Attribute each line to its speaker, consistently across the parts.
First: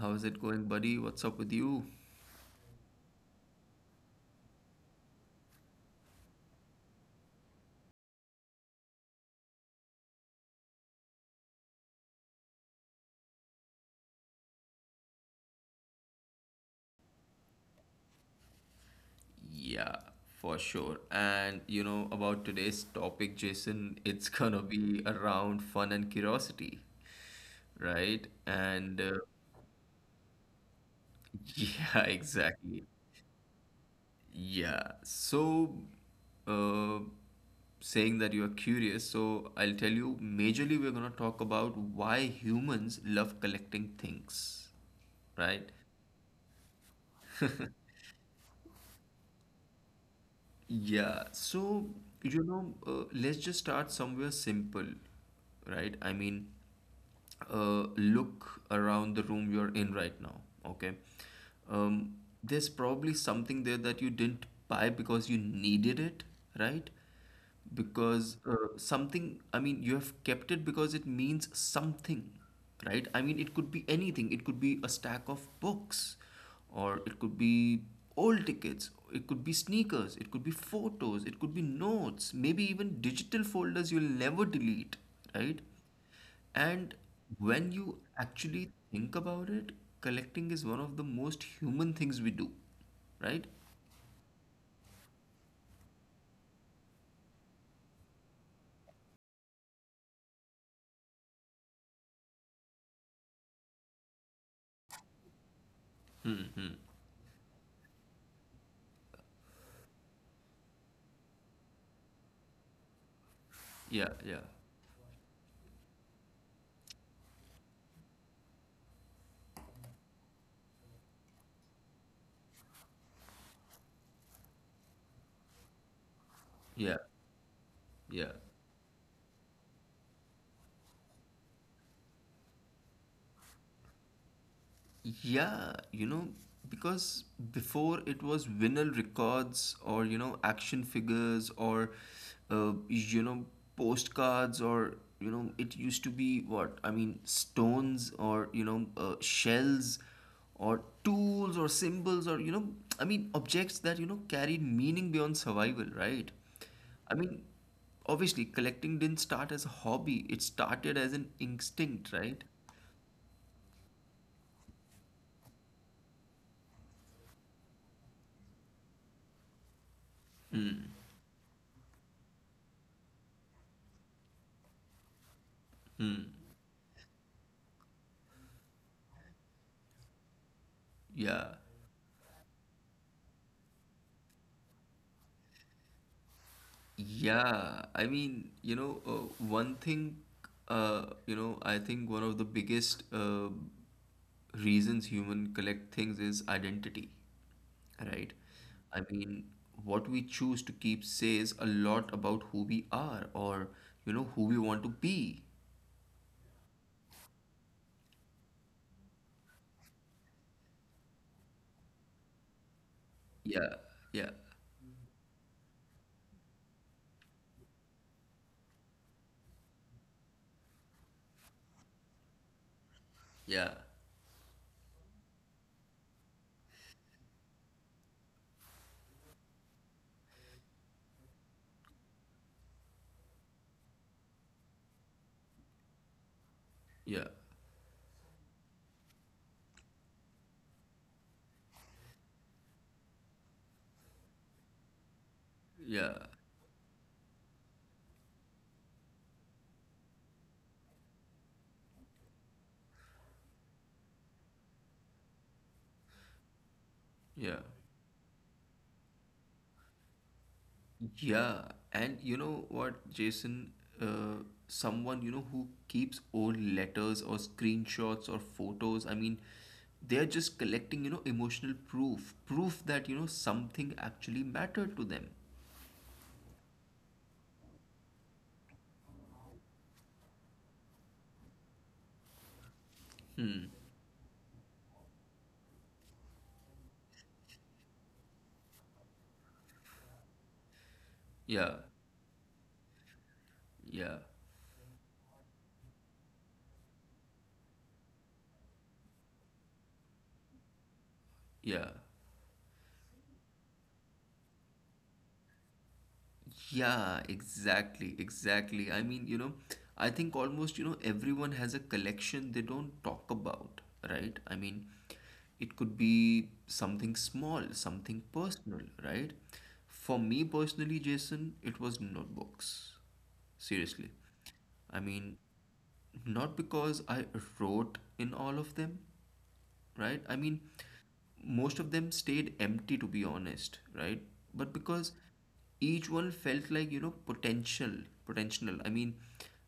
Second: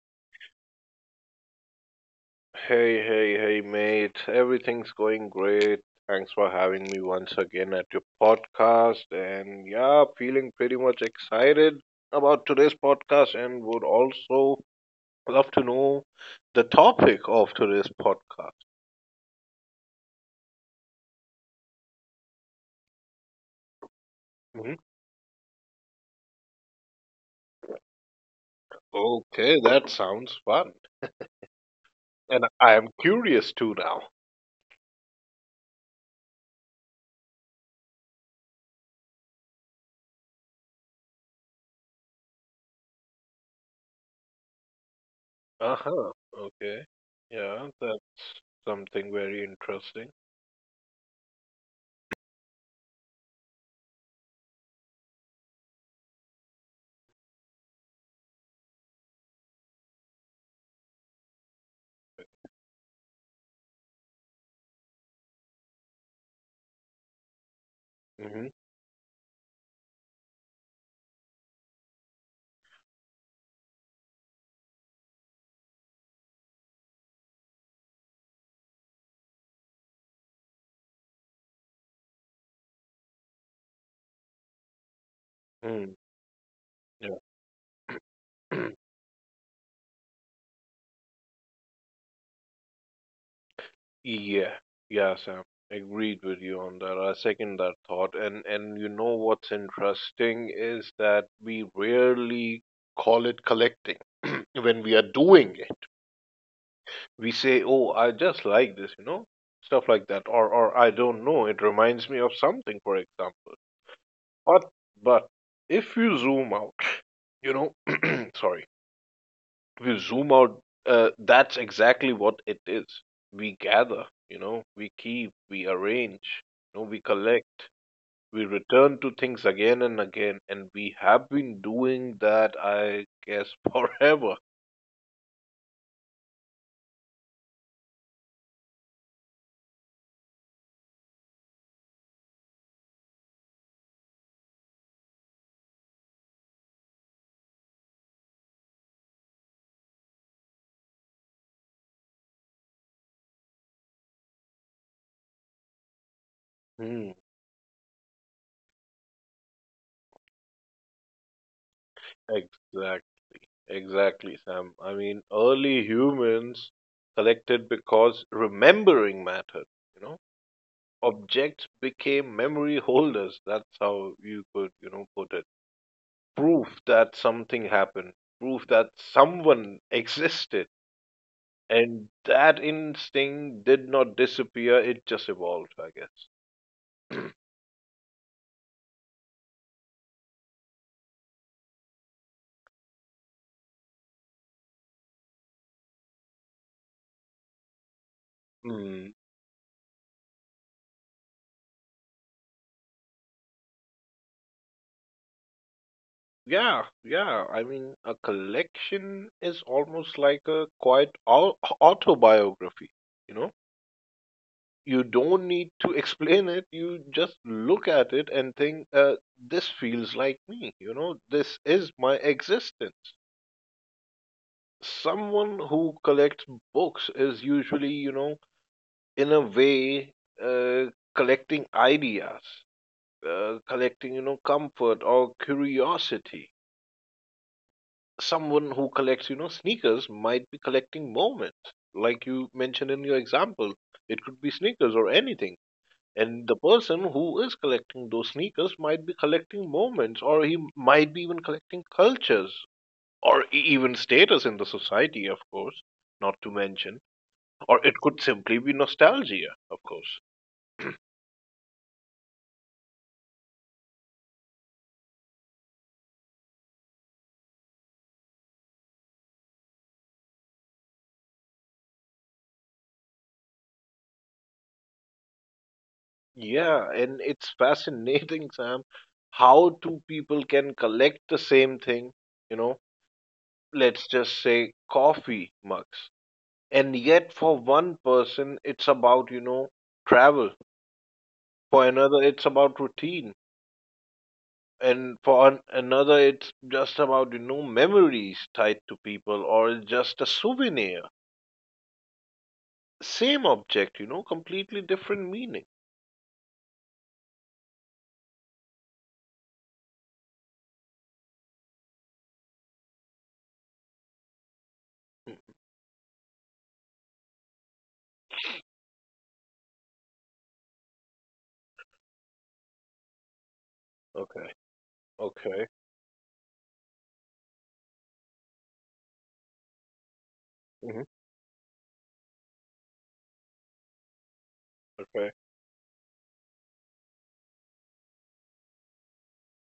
Speaker 1: How's it going, buddy? What's up with you?
Speaker 2: Hey, hey, hey, mate. Everything's going great. Thanks for having me once again at your podcast. And yeah, feeling pretty much excited about today's podcast and would also love to know the topic of today's podcast.
Speaker 1: Yeah, for sure. And you know, about today's topic, Jason, it's gonna
Speaker 2: Mhm.
Speaker 1: be around fun and curiosity, right? And
Speaker 2: Okay, that sounds fun.
Speaker 1: yeah,
Speaker 2: And I am
Speaker 1: exactly.
Speaker 2: curious too now.
Speaker 1: Yeah, so uh, Saying that you are curious, so I'll tell you majorly we're gonna talk about why humans love collecting things,
Speaker 2: Uh
Speaker 1: right?
Speaker 2: huh. Okay. Yeah, that's something very interesting.
Speaker 1: Yeah, so you know, let's just start somewhere simple, right? I mean, look around the room you're in right now, okay? Um, there's probably something there that you didn't buy because you needed it, right? because
Speaker 2: Mm-hmm.
Speaker 1: uh, something, I mean, you have kept it because it means something, right? I mean, it could be anything. It could be a stack of books, or it could be old tickets. It could be sneakers, it could be photos, it could be notes, maybe even digital folders you'll never delete, right?
Speaker 2: Mm,
Speaker 1: And
Speaker 2: yeah.
Speaker 1: when you actually think about it, collecting is one of the most human things we do, right?
Speaker 2: Yeah, yeah, Sam. Agreed with you on that. I second that thought. And you know what's interesting is that we rarely call it collecting when we are doing it. We say, "Oh, I just like this," you know, stuff like that, or I don't know, it reminds me of something, for example.
Speaker 1: yeah yeah
Speaker 2: But but if you zoom out, you know, sorry if you zoom out, that's exactly what it is. We gather, you know, we keep, we arrange, you know, we
Speaker 1: yeah
Speaker 2: collect,
Speaker 1: yeah
Speaker 2: we return to things again and again, and we have been doing that, I guess, forever.
Speaker 1: Yeah, you know, because before it was vinyl records or, you know, action figures or, you know, postcards or, you know, it used to be what? I mean, stones or, you know, shells or tools or symbols or, you know, I mean, objects that, you know, carried meaning beyond survival, right?
Speaker 2: Hmm.
Speaker 1: I mean, obviously, collecting didn't start as a hobby, it started as an instinct, right?
Speaker 2: Exact, exactly, Sam. I mean, early humans collected because remembering mattered, you know. Objects became memory holders. That's how you could, you know, put it. Proof that something happened, proof that someone existed.
Speaker 1: Yeah.
Speaker 2: And that instinct did not disappear, it just evolved, I guess.
Speaker 1: Yeah, I mean, you know, one thing, you know, I think one of the biggest reasons human collect things is identity, right? I
Speaker 2: Mm,
Speaker 1: mean, what we choose to keep says a lot about who we are or, you know, who we want to be.
Speaker 2: yeah, yeah. I mean, a collection is almost like a quiet autobiography, you know?
Speaker 1: Yeah, yeah,
Speaker 2: You don't need to explain it, you just look at it and think, this feels like me, you know? This is my existence.
Speaker 1: yeah,
Speaker 2: Someone who collects books is usually, you know, in a way uh, collecting ideas, collecting, you know, comfort or curiosity.
Speaker 1: yeah,
Speaker 2: Someone who collects, you know, sneakers might be collecting moments like you mentioned in your example. It could be sneakers or anything.
Speaker 1: yeah,
Speaker 2: And the person who is collecting those sneakers might be collecting moments, or he might be even collecting cultures, or even status in the society, of course, not to mention,
Speaker 1: yeah.
Speaker 2: or it could simply be nostalgia, of course.
Speaker 1: Yeah, and you know what, Jason? Someone, you know, who keeps old letters or screenshots or photos, I mean, they're just collecting, you know, emotional proof, proof that, you know, something actually mattered to them.
Speaker 2: Yeah, and it's fascinating, Sam, how two people can collect the same thing, you know,
Speaker 1: Hmm.
Speaker 2: let's just say coffee mugs. And yet, for one person, it's about, you know, travel.
Speaker 1: Yeah,
Speaker 2: For another, it's about routine.
Speaker 1: yeah,
Speaker 2: And for another, it's just about, you know, memories tied to people or just a souvenir.
Speaker 1: yeah.
Speaker 2: Same object, you know, completely different meaning.
Speaker 1: Yeah, exactly, exactly. I mean, you know, I think almost, you know, everyone has a collection they don't talk about, right? I mean, it could be something small, something personal, right? For me personally, Jason, it was notebooks. Seriously.
Speaker 2: Okay.
Speaker 1: I mean,
Speaker 2: Okay.
Speaker 1: not because I wrote in all of them, right? I mean,
Speaker 2: Hmm.
Speaker 1: most of them stayed empty, to be honest, right? But because
Speaker 2: Okay.
Speaker 1: each one felt like, you know, potential, potential. I mean,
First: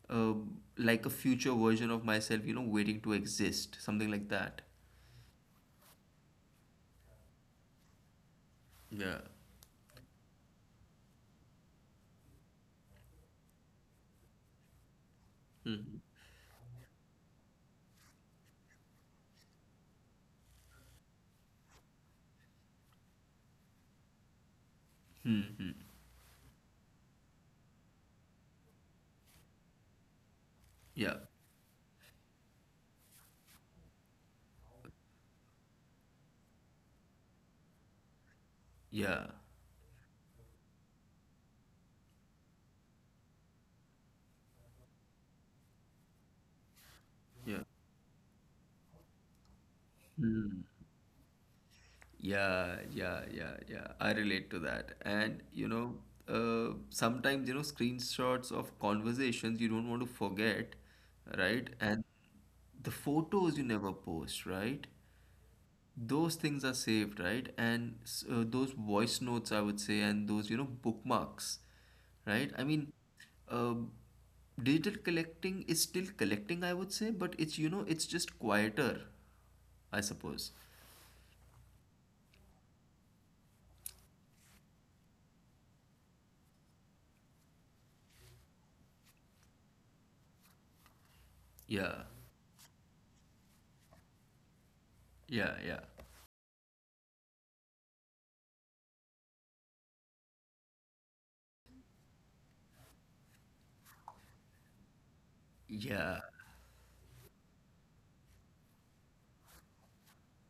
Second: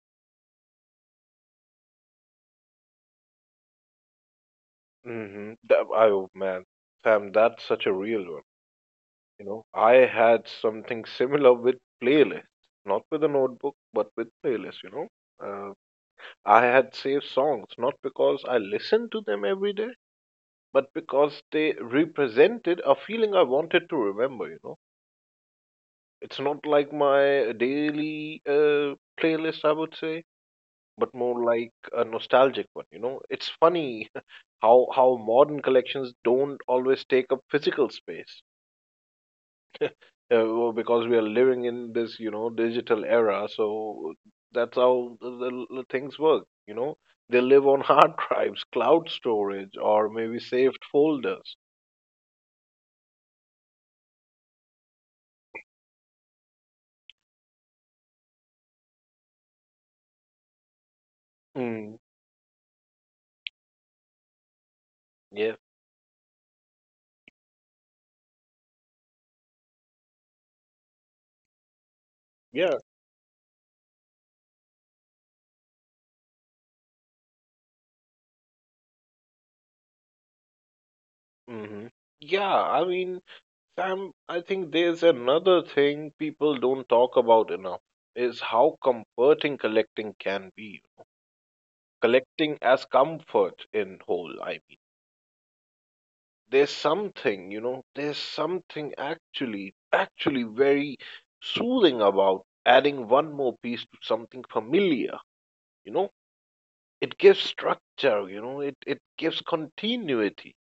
Speaker 1: uh, like a future version of myself, you know, waiting to exist, something like that.
Speaker 2: Hmm. That, oh man, Sam, that's such a real one.
Speaker 1: Yeah.
Speaker 2: You know, I had something similar with playlists, not with a notebook, but with playlists. You know, uh,
Speaker 1: Mm.
Speaker 2: I had saved songs not because I listened to them every day, but because they represented a feeling I wanted to remember. You know, it's not like my daily playlist, I would say, but
Speaker 1: Yeah.
Speaker 2: more like a nostalgic one, you know? It's funny how modern collections don't always take up physical space, well, because we are living in this, you know, digital era, so that's how the things work, you know? They live
Speaker 1: Yeah.
Speaker 2: on hard drives, cloud storage, or maybe saved folders.
Speaker 1: Yeah, yeah, yeah, yeah. I relate to that. And you know, sometimes, you know, screenshots of conversations you don't want to forget, right?
Speaker 2: Mm,
Speaker 1: And the photos you never post, right?
Speaker 2: yeah,
Speaker 1: Those things are saved, right? And those voice notes, I would say, and those, you know, bookmarks, right? I
Speaker 2: yeah.
Speaker 1: mean, uh, digital collecting is still collecting, I would say, but it's, you know, it's just quieter, I suppose.
Speaker 2: Hmm. Yeah, I mean, Sam, I think there's another thing people don't talk about enough is how comforting collecting can be.
Speaker 1: Yeah,
Speaker 2: Collecting as comfort in whole, I mean,
Speaker 1: yeah, yeah.
Speaker 2: there's something, you know, there's something actually very soothing about adding one more piece to something familiar, you know.
Speaker 1: Yeah,
Speaker 2: It gives structure, you know, it gives continuity.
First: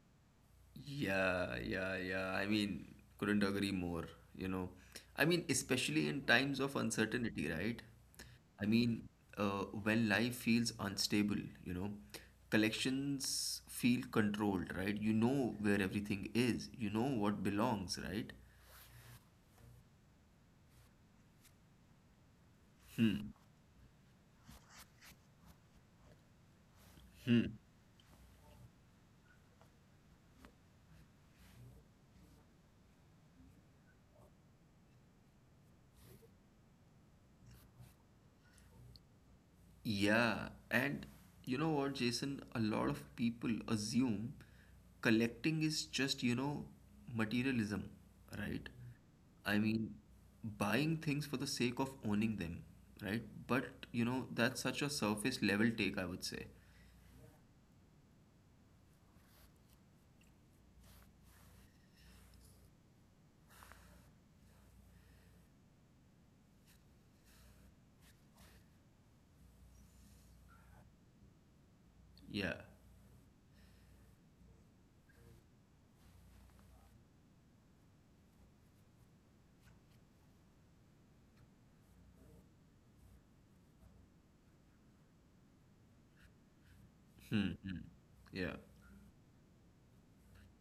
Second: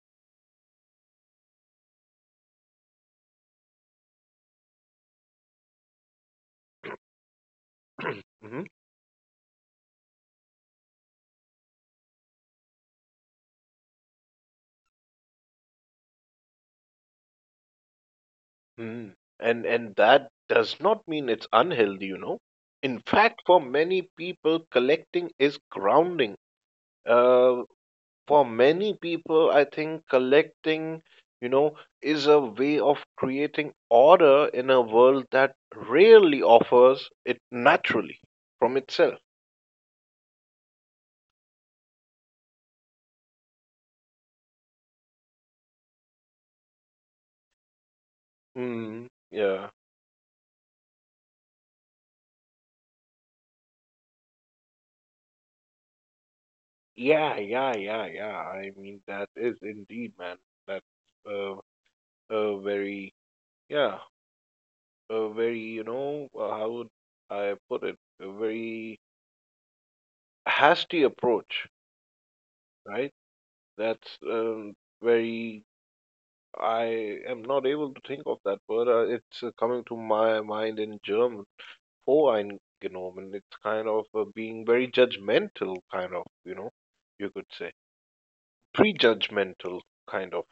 Speaker 1: yeah, yeah, yeah. I mean, couldn't agree more, you know. I mean, especially in times of uncertainty, right? I
Speaker 2: Mhm.
Speaker 1: mean, when life feels unstable, you know, collections feel controlled, right? You know where everything is, you know what belongs, right?
Speaker 2: Mm. And that does not mean it's unhealthy, you know. In
Speaker 1: Hmm.
Speaker 2: fact, for many people collecting is grounding. uh, for many people, I think collecting, you know, is a way of creating order in a world that rarely offers it naturally from itself.
Speaker 1: Yeah, and you know what, Jason? A lot of people assume collecting is just, you know, materialism, right?
Speaker 2: Mm,
Speaker 1: I
Speaker 2: yeah.
Speaker 1: mean, buying things for the sake of owning them, right? But, you know, that's such a surface level take, I would say.
Speaker 2: Yeah, yeah, yeah, yeah. I mean, that is indeed, man. That's uh, a very, yeah, a very, you know, how would I put it? A very hasty approach,
Speaker 1: Yeah.
Speaker 2: right? That's very, I am not able to think of that word. It's coming to my mind in German, voreingenommen. It's kind of being very judgmental, kind of, you know, you
Speaker 1: Hmm.
Speaker 2: could
Speaker 1: Hmm.
Speaker 2: say
Speaker 1: Yeah.
Speaker 2: prejudgmental kind of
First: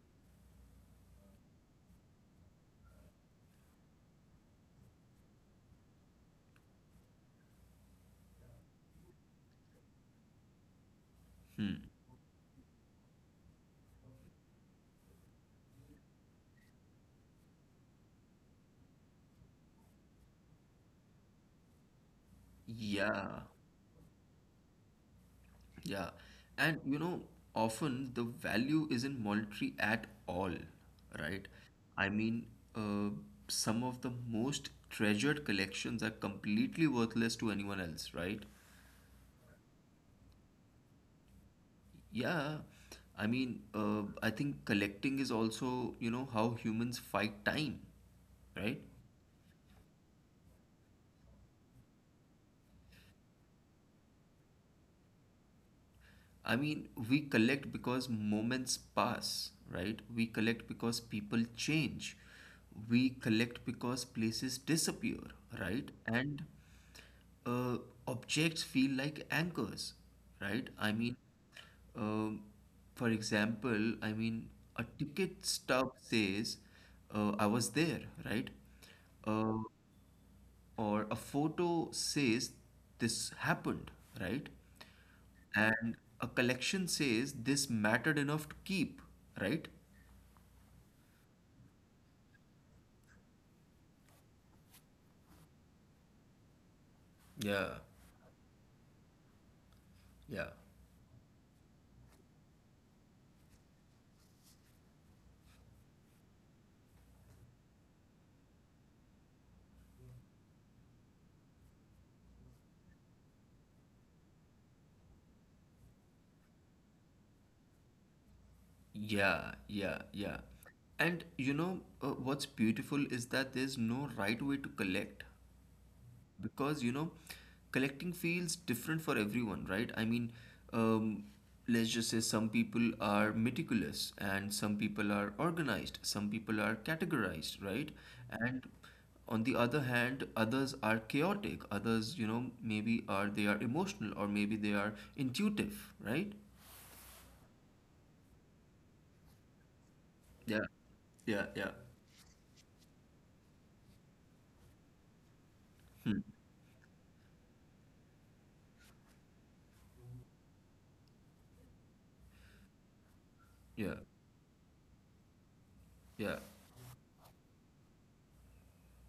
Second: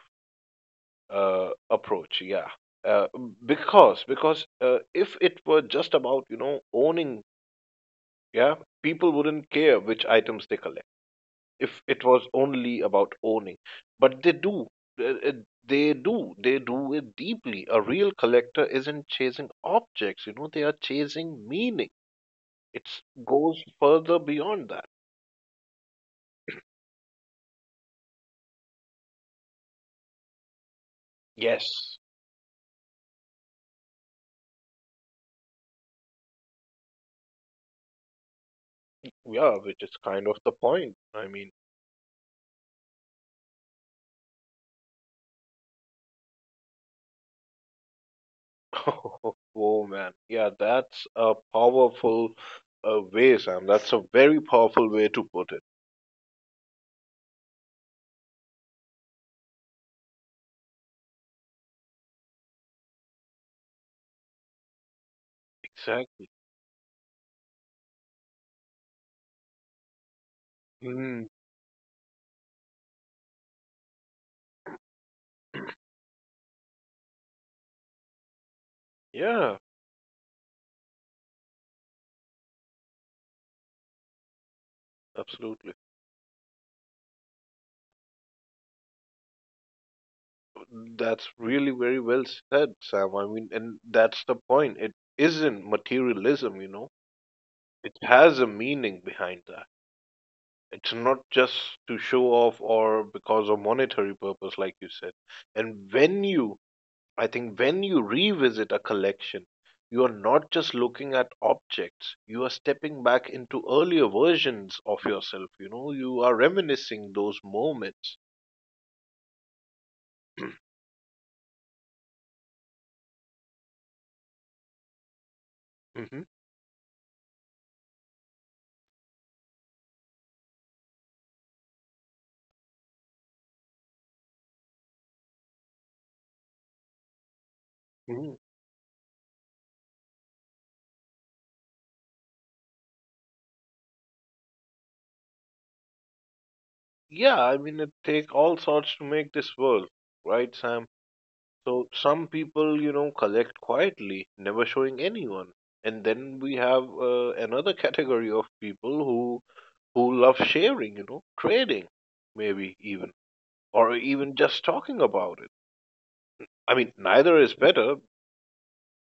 Speaker 2: approach. Yeah, uh, because if it were just about, you know, owning, yeah, people wouldn't care which items they collect. If
Speaker 1: Hmm.
Speaker 2: it was only about owning, but they do, uh, uh, they do it deeply. A real collector isn't chasing objects, you know, they are chasing meaning. It
Speaker 1: Yeah.
Speaker 2: goes further beyond that.
Speaker 1: Yeah, and you know, often the value isn't monetary at all, right?
Speaker 2: Yes.
Speaker 1: I mean, uh, some of the most treasured collections are completely worthless to anyone else, right?
Speaker 2: Yeah, which is kind of the point, I mean.
Speaker 1: Yeah, I mean, I think collecting is also, you know, how humans fight time, right?
Speaker 2: Oh man, yeah, that's a powerful way, Sam. That's a very powerful way to put it.
Speaker 1: I mean, we collect because moments pass, right? We collect because people change. We collect because places disappear, right?
Speaker 2: Exactly.
Speaker 1: And uh, objects feel like anchors, right? I mean,
Speaker 2: Mm,
Speaker 1: um, for example, I mean, a ticket stub says, I was there, right?
Speaker 2: yeah.
Speaker 1: Uh, or a photo says this happened, right?
Speaker 2: Absolutely.
Speaker 1: And a collection says this mattered enough to keep, right?
Speaker 2: That's really very well said, Sam. I mean, and that's the point. It isn't materialism, you know.
Speaker 1: Yeah,
Speaker 2: It has a meaning behind that.
Speaker 1: yeah.
Speaker 2: It's not just to show off or because of monetary purpose, like you said. And when you, I think, when you revisit a collection, you are not just looking at objects, you are stepping back into earlier versions of yourself, you know. You are reminiscing those moments.
Speaker 1: Yeah, yeah, yeah. And you know, what's beautiful is that there's no right way to collect,
Speaker 2: Mhm.
Speaker 1: because you know collecting feels different for everyone, right? I mean, um, let's just say some people are meticulous and some people are organized, some people are categorized, right? And on the other hand, others are chaotic, others, you know, maybe are, they are emotional, or maybe they are intuitive, right?
Speaker 2: Yeah, I mean, it take all sorts to make this work, right,
Speaker 1: yeah
Speaker 2: Sam?
Speaker 1: yeah yeah
Speaker 2: So some people, you know, collect quietly, never showing anyone. And
Speaker 1: Hmm.
Speaker 2: then we have another category of people who love sharing, you know, trading, maybe even,
Speaker 1: yeah
Speaker 2: or even just talking about it.
Speaker 1: yeah.
Speaker 2: I mean, neither is better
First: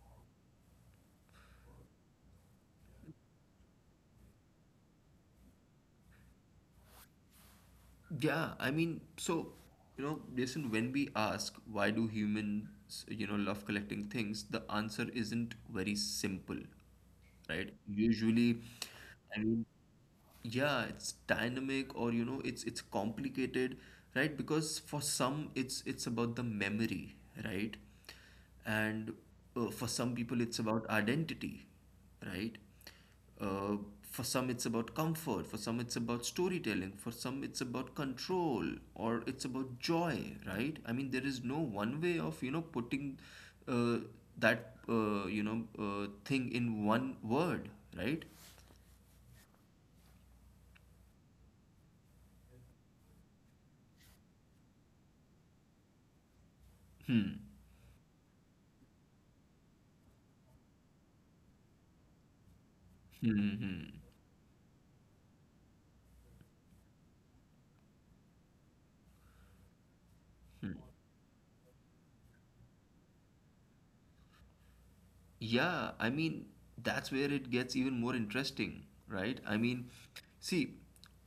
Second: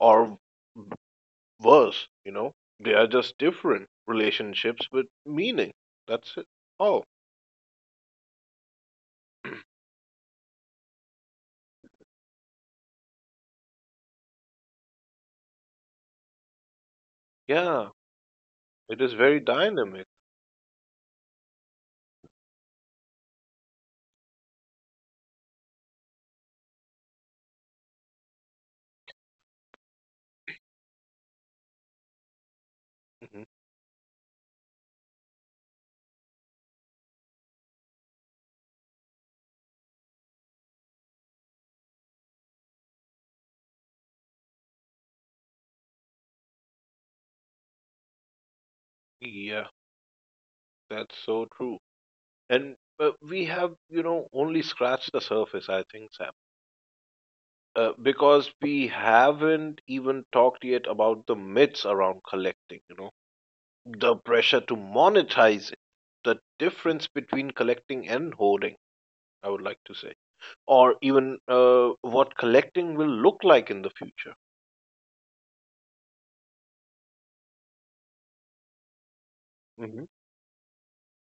Speaker 2: or worse, you know. They are just different relationships with meaning. That's it. Oh,
Speaker 1: Yeah, I mean, so, you know, Jason, when we ask why do humans, you know, love collecting things, the answer isn't very simple, right?
Speaker 2: yeah,
Speaker 1: Usually,
Speaker 2: it is very
Speaker 1: I mean,
Speaker 2: dynamic.
Speaker 1: yeah, it's dynamic or, you know, it's complicated, right? Because for some it's about the memory, right? And for some people it's about identity, right? uh, for some it's about comfort, for some it's about storytelling, for some it's about control, or it's about joy, right? I mean, there is no one way of, you know, putting uh, that you know thing in one word, right?
Speaker 2: Hmm. That's so true. And we have, you know, only scratched the surface, I think, Sam,
Speaker 1: Hmm.
Speaker 2: because we haven't even talked yet about the myths around collecting, you know,
Speaker 1: Hmm. Hmm. Hmm.
Speaker 2: the pressure to monetize it, the difference between collecting and hoarding, I would like to say,
Speaker 1: Hmm.
Speaker 2: or even what collecting will look like in the future.
Speaker 1: Yeah, I mean, that's where it gets even more interesting, right? I mean,
Speaker 2: Hmm.
Speaker 1: see,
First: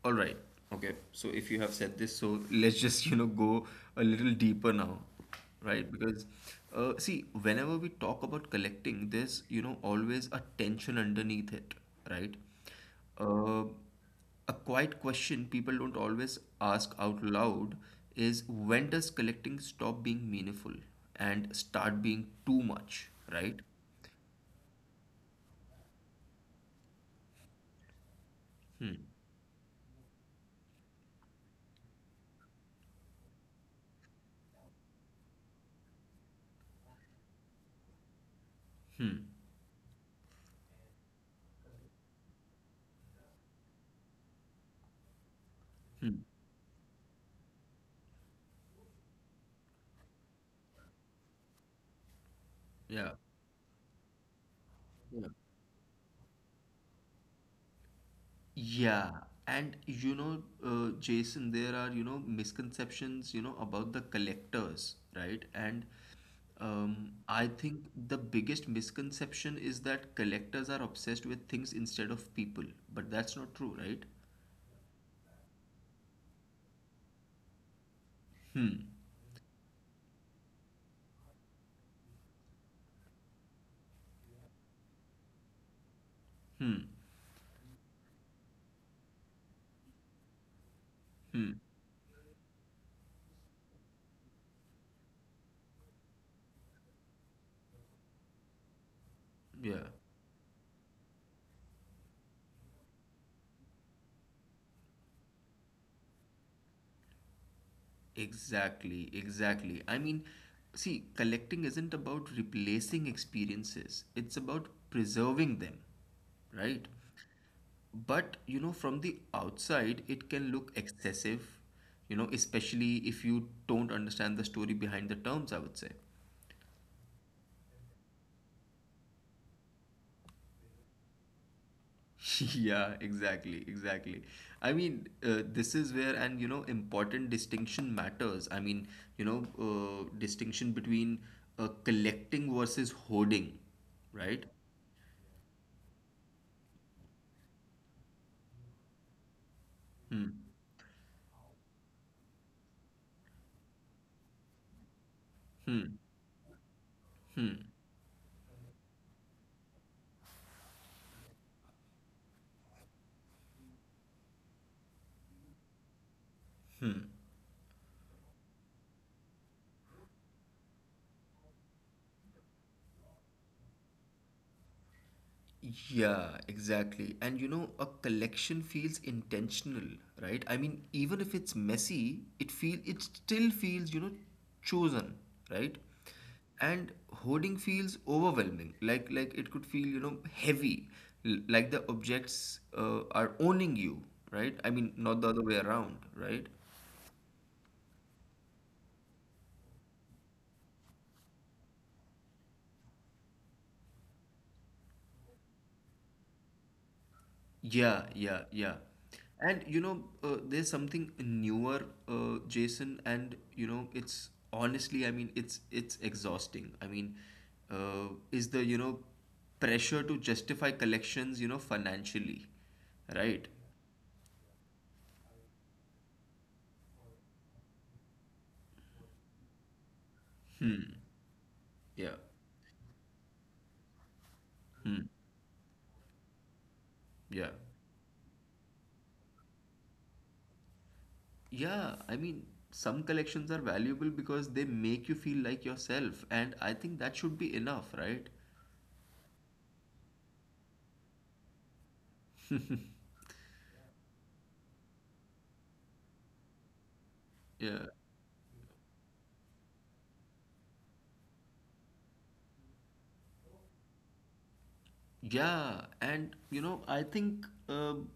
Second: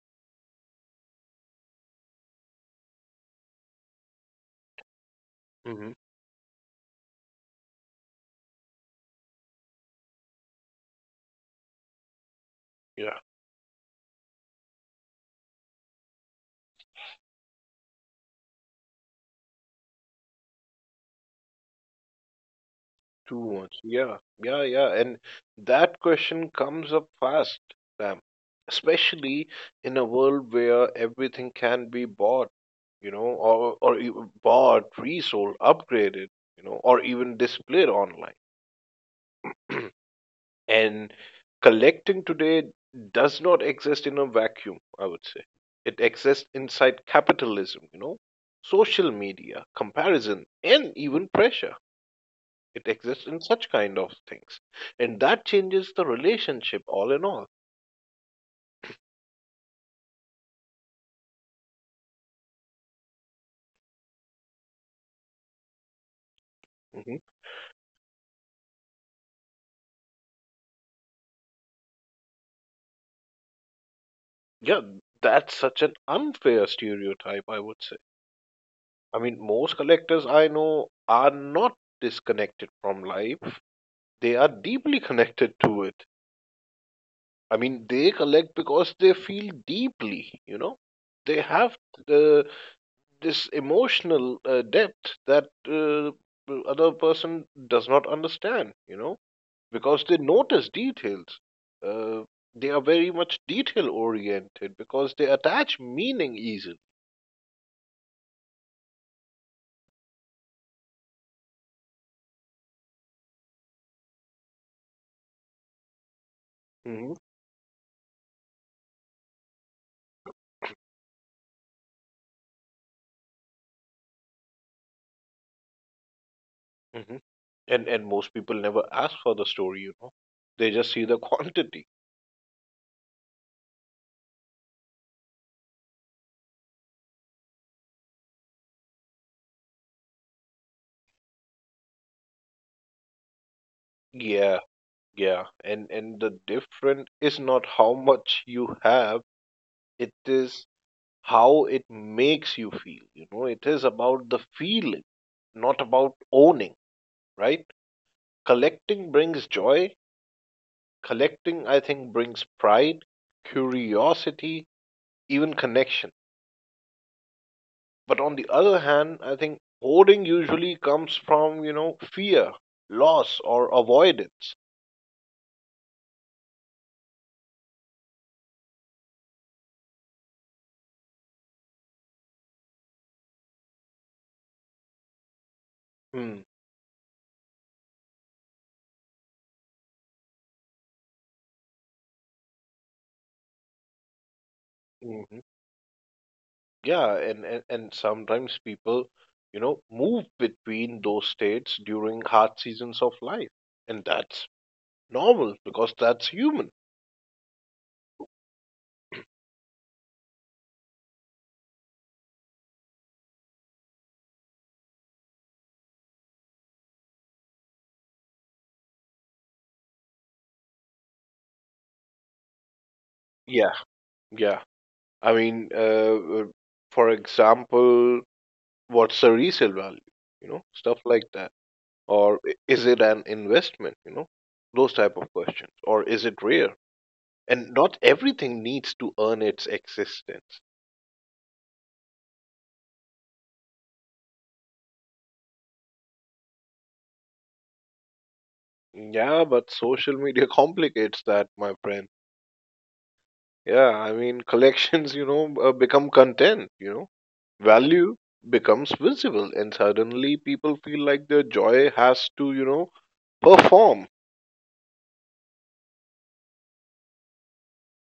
Speaker 1: all right, okay, so if you have said this, so let's just, you know, go a little deeper now,
Speaker 2: Hmm.
Speaker 1: right? Because, see, whenever we talk about collecting, there's, you know, always a tension underneath it, right?
Speaker 2: Yeah.
Speaker 1: Uh, a quiet question people don't always ask out loud is when does collecting stop being meaningful and start being too much,
Speaker 2: Too
Speaker 1: right?
Speaker 2: much. Yeah, yeah, yeah. And that question comes up fast, Sam.
Speaker 1: Hmm.
Speaker 2: Especially in a world where everything can be bought, you know, or even bought, resold, upgraded, you know, or even displayed online. And collecting today does not exist in a vacuum, I would say. It
Speaker 1: Hmm.
Speaker 2: exists inside capitalism, you know, social media, comparison, and even pressure. It
Speaker 1: Yeah.
Speaker 2: exists in such kind of things, and
Speaker 1: Yeah.
Speaker 2: that changes the relationship all in all.
Speaker 1: Yeah. And you know, Jason, there are, you know, misconceptions, you know, about the collectors, right? And
Speaker 2: Hmm.
Speaker 1: I think the biggest misconception is that collectors are obsessed with things instead of people, but that's not true, right?
Speaker 2: Yeah, that's such an unfair stereotype, I would say.
Speaker 1: Hmm.
Speaker 2: I mean, most collectors I know are not disconnected from life, they are deeply connected to it.
Speaker 1: Hmm.
Speaker 2: I mean, they collect because they feel deeply, you know, they
Speaker 1: Hmm.
Speaker 2: have uh, this emotional depth that other person does not understand, you know,
Speaker 1: Yeah.
Speaker 2: because they notice details. Uh, they are very much detail oriented because they attach meaning easily.
Speaker 1: Exactly, exactly. I mean, see, collecting isn't about replacing experiences, it's about preserving them, right?
Speaker 2: Hmm.
Speaker 1: But you know, from the outside, it can look excessive, you know, especially if you don't understand the story behind the terms, I would say.
Speaker 2: Hmm. And most people never ask for the story, you know. They just see the quantity.
Speaker 1: Yeah, exactly, exactly. I mean, this is where an, you know, important distinction matters. I mean, you know, distinction between collecting versus hoarding, right?
Speaker 2: Yeah, yeah. And the difference is not how much you have, it
Speaker 1: Hmm.
Speaker 2: is how it makes you feel. You know, it is about the feeling, not
Speaker 1: Hmm.
Speaker 2: about owning, right? Collecting brings joy. Collecting, I think, brings pride, curiosity, even connection. But on the other hand, I think hoarding usually comes from, you know, fear, loss, or avoidance.
Speaker 1: Yeah, exactly. And you know, a collection feels intentional, right? I mean, even if it's messy, it still feels, you know, chosen, right?
Speaker 2: Mm,
Speaker 1: And hoarding feels overwhelming. Like it could feel, you know, heavy, like the objects are owning you, right? I mean,
Speaker 2: hmm,
Speaker 1: not the
Speaker 2: mm-hmm.
Speaker 1: other way around, right?
Speaker 2: Yeah, and sometimes people, you know, move between those states during hard seasons of life. And that's normal because that's human.
Speaker 1: Yeah, yeah, yeah. And you know, there's something newer, Jason, and you know, it's honestly, I mean, it's exhausting. I mean, is the, you know, pressure to justify collections, you know, financially, right?
Speaker 2: Yeah, yeah. I mean, for example, what's the resale value, you know,
Speaker 1: Hmm.
Speaker 2: stuff like that,
Speaker 1: Yeah.
Speaker 2: or is it an investment, you know, those
Speaker 1: Hmm.
Speaker 2: type of questions, or is it rare?
Speaker 1: Yeah.
Speaker 2: And not everything needs to earn its existence.
Speaker 1: Yeah, I mean, some collections are valuable because they make you feel like yourself, and I think that should be enough, right?
Speaker 2: Yeah, but social media complicates that, my friend. Yeah, I mean, collections, you know, become content, you know.
Speaker 1: Yeah.
Speaker 2: Value becomes visible and suddenly people feel like their joy has to, you know, perform.
Speaker 1: Yeah, and you know, I think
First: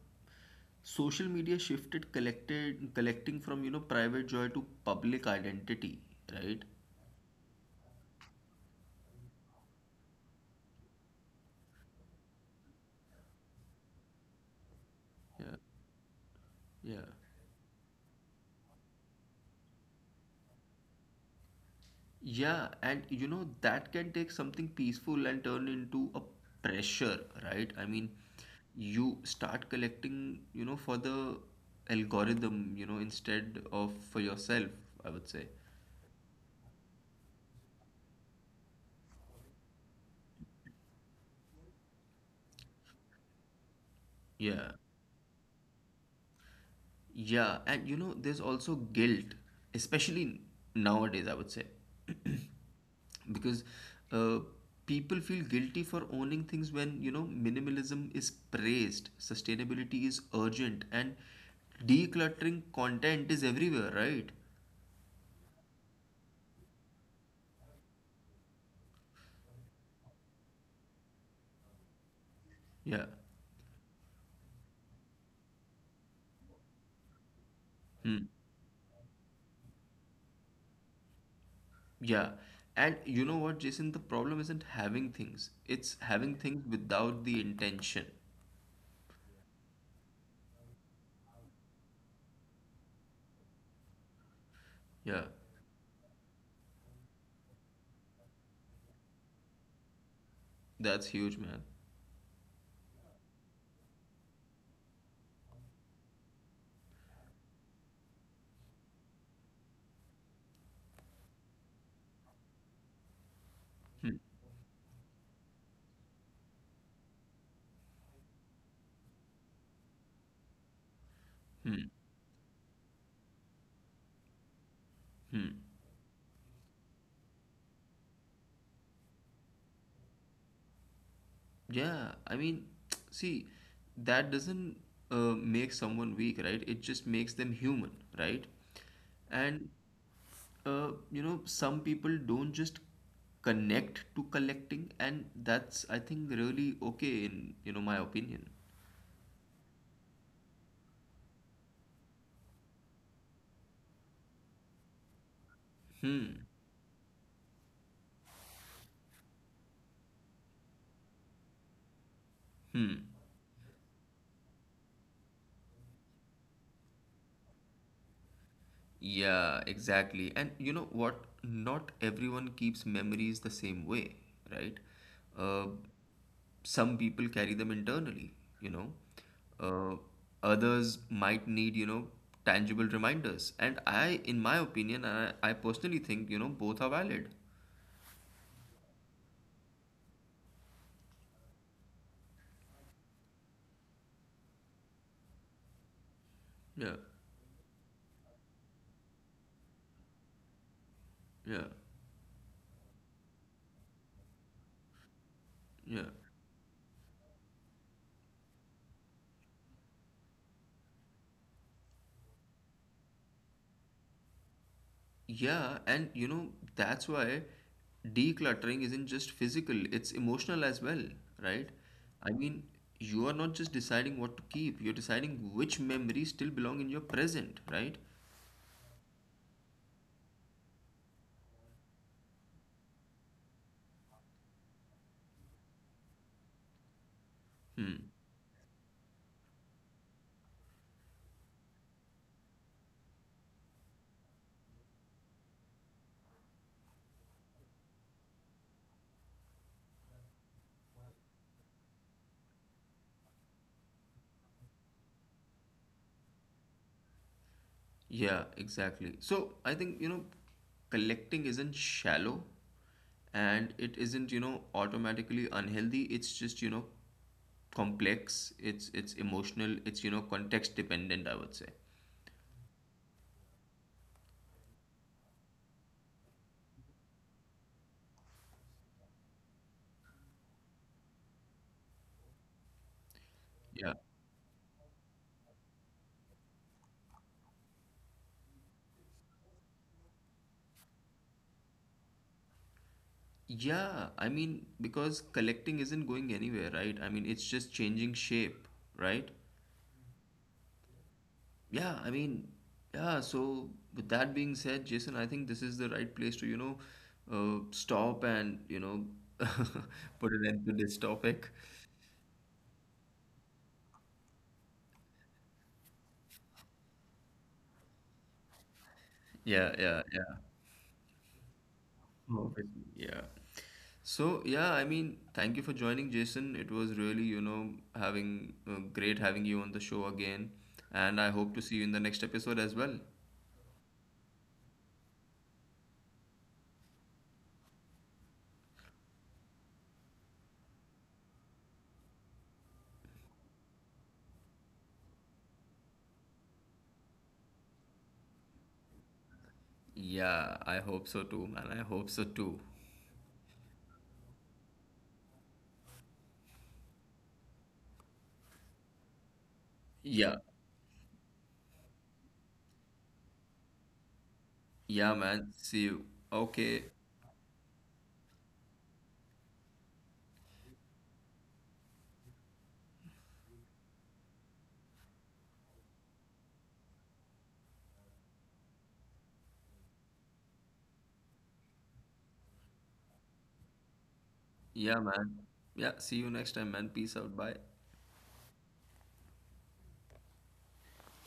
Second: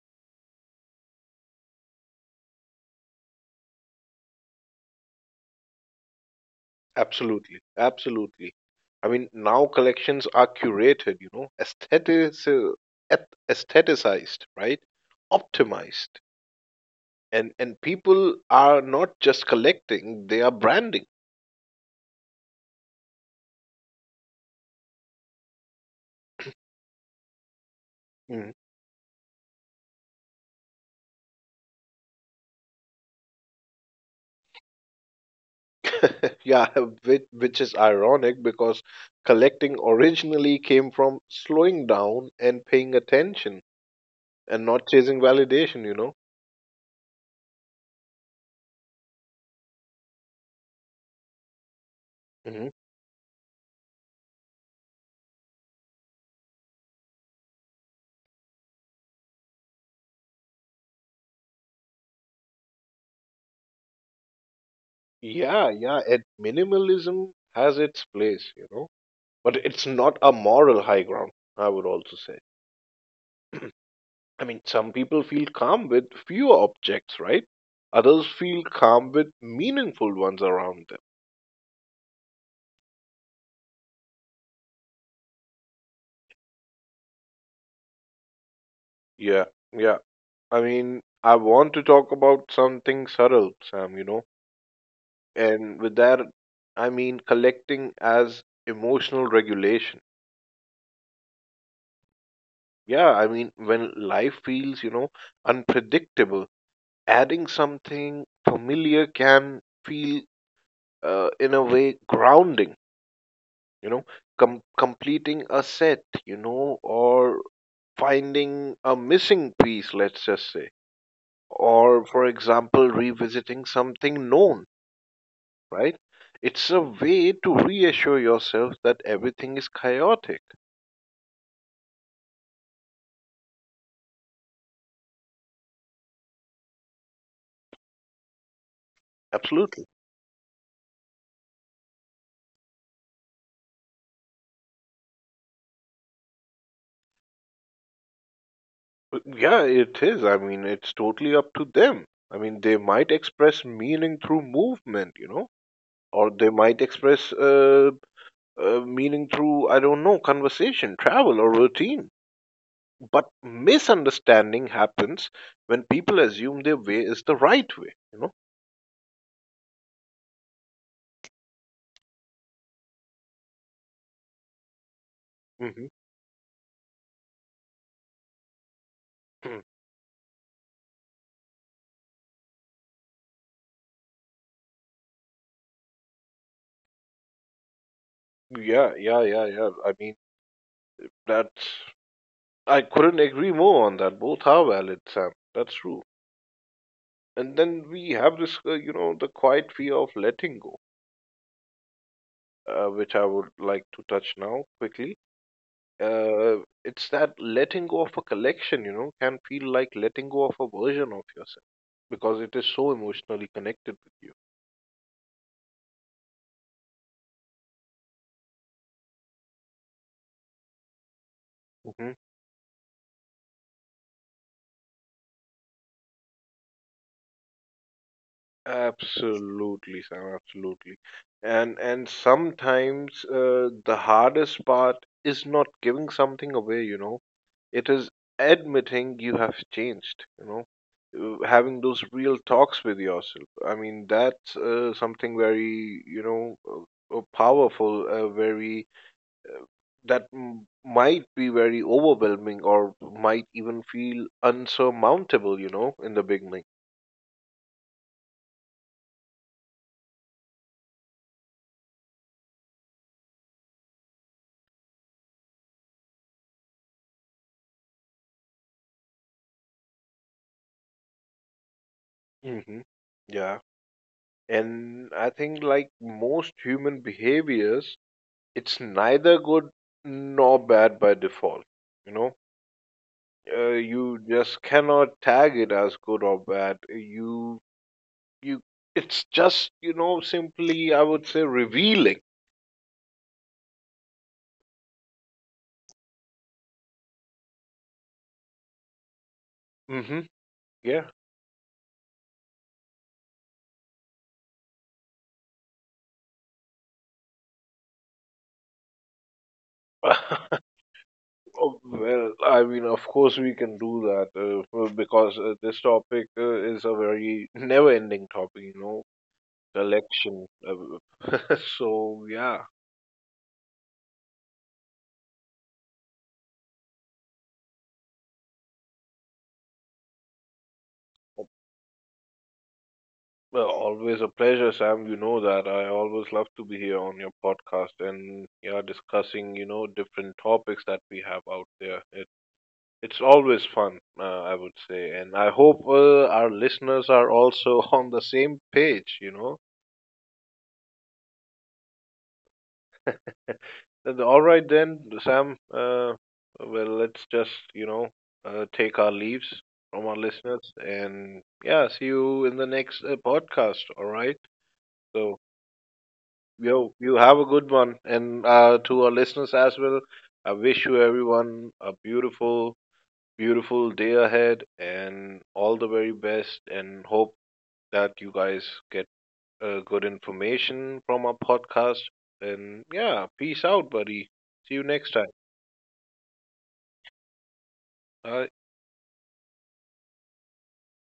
Speaker 1: social media shifted collected collecting from, you know, private joy to public identity, right?
Speaker 2: Absolutely, absolutely. I mean, now collections are curated, you know, aesthetic, aestheticized, right?
Speaker 1: Yeah,
Speaker 2: Optimized,
Speaker 1: yeah,
Speaker 2: and people are not just collecting; they are branding.
Speaker 1: yeah, and you know that can take something peaceful and turn into a pressure, right? I mean,
Speaker 2: Mm.
Speaker 1: you start collecting, you know, for the algorithm, you know, instead of for yourself, I would say.
Speaker 2: Yeah, which is ironic because collecting originally came from slowing down and paying attention and
Speaker 1: Yeah.
Speaker 2: not chasing validation. You know.
Speaker 1: Yeah, and you know, there's also guilt, especially nowadays, I would say.
Speaker 2: Hmm.
Speaker 1: Because uh, people feel guilty for owning things when, you know, minimalism is praised, sustainability is urgent, and decluttering content is everywhere, right?
Speaker 2: Yeah, yeah. And minimalism has its place, you know. But it's not a moral high ground, I would also say.
Speaker 1: Yeah.
Speaker 2: I mean, some people feel calm with fewer objects, right?
Speaker 1: Hmm.
Speaker 2: Others feel calm with meaningful ones around them.
Speaker 1: Yeah. And you know what, Jason, the problem isn't having things, it's having things without the intention.
Speaker 2: Yeah, yeah. I mean, I want to talk about something subtle, Sam, you know,
Speaker 1: Yeah.
Speaker 2: and with that, I mean collecting as emotional regulation.
Speaker 1: That's huge, man.
Speaker 2: Yeah, I mean, when life feels, you know, unpredictable, adding something familiar can feel, in a way, grounding, you know,
Speaker 1: Hmm.
Speaker 2: completing a set, you know, or finding a missing piece, let's just say,
Speaker 1: Hmm.
Speaker 2: or for example revisiting something known,
Speaker 1: Hmm.
Speaker 2: right. It's a way to reassure yourself that everything is chaotic.
Speaker 1: Yeah, I mean, see, that doesn't make someone weak, right? It just makes them human, right? And
Speaker 2: Absolutely.
Speaker 1: you know, some people don't just connect to collecting, and that's, I think, really okay in, you know, my opinion.
Speaker 2: Uh, yeah, it is, I mean, it's totally up to them. I mean, they might express meaning through movement, you know, or
Speaker 1: Hmm.
Speaker 2: they might express uh, meaning through, I don't know, conversation, travel, or routine.
Speaker 1: Hmm.
Speaker 2: But misunderstanding happens when people assume their way is the right way, you know?
Speaker 1: Yeah, exactly. And you know what? Not everyone keeps memories the same way, right? Uh,
Speaker 2: Mm-hmm.
Speaker 1: some people carry them internally, you know.
Speaker 2: Hmm.
Speaker 1: Uh, Others might need, you know, tangible reminders. And I, in my opinion, I personally think, you know, both are valid.
Speaker 2: Yeah, yeah, yeah, yeah. I mean, that's, I couldn't agree more on that. Both are valid, Sam. That's true.
Speaker 1: Yeah,
Speaker 2: And then we have this, you know, the quiet fear of letting go,
Speaker 1: yeah,
Speaker 2: which I would like to touch now quickly.
Speaker 1: yeah.
Speaker 2: Uh, it's that letting go of a collection, you know, can feel like letting go of a version of yourself because it is so emotionally connected with you.
Speaker 1: Yeah, and you know, that's why decluttering isn't just physical, it's emotional as well, right?
Speaker 2: Mm-hmm.
Speaker 1: I mean, you are not just deciding what to keep, you're deciding which memories still belong in your present, right?
Speaker 2: Absolutely, Sam, absolutely. And sometimes the hardest part is not giving something away, you know. It
Speaker 1: Hmm.
Speaker 2: is admitting you have changed, you know. Having those real talks with yourself. I mean, that's something very, you know, powerful, very, that m might be very overwhelming or might even feel unsurmountable, you know, in the beginning.
Speaker 1: Yeah, exactly. So I think, you know, collecting isn't shallow and it isn't, you know, automatically unhealthy. It's just, you know, complex, it's emotional, it's, you know, context dependent, I would say.
Speaker 2: Hmm. Yeah, and I think, like most human behaviors, it's neither good nor bad by default. You know,
Speaker 1: Yeah.
Speaker 2: you just cannot tag it as good or bad. You, it's just, you know, simply, I would say, revealing.
Speaker 1: Yeah, I mean, because collecting isn't going anywhere, right? I mean, it's just changing shape, right?
Speaker 2: Hmm. Yeah.
Speaker 1: Yeah, I mean, yeah, so with that being said, Jason, I think this is the right place to, you know, stop and, you know, put an end to this topic.
Speaker 2: Oh, well, I mean, of course, we can do that, well, because this topic is a very never-ending topic, you know,
Speaker 1: Yeah, yeah, yeah.
Speaker 2: selection. Uh, so, yeah.
Speaker 1: Perfect. Yeah. So, yeah, I mean, thank you for joining, Jason. It was really, you know, having great having you on the show again. And I hope to see you in the next episode as well.
Speaker 2: Well, always a pleasure, Sam. You know that. I always love to be here on your podcast and yeah, discussing, you know, different topics that we have out there. It's always fun, I would say. And I hope our listeners are also on the same page, you know.
Speaker 1: Yeah, I hope so too, man. I hope so too.
Speaker 2: And all right then, Sam. Well, let's just, you know, take our leaves from our
Speaker 1: Yeah.
Speaker 2: listeners and yeah, see you in the next podcast, all right?
Speaker 1: Yeah,
Speaker 2: So,
Speaker 1: man. See you. Okay.
Speaker 2: yo, you have a good one. And to our listeners as well, I wish you everyone a beautiful, beautiful day ahead and all the very best. And hope that you guys get good information from our podcast. And yeah, peace out, buddy. See you
Speaker 1: Yeah,
Speaker 2: next time.
Speaker 1: man. Yeah, see you next time, man. Peace out. Bye.
Speaker 2: Bye.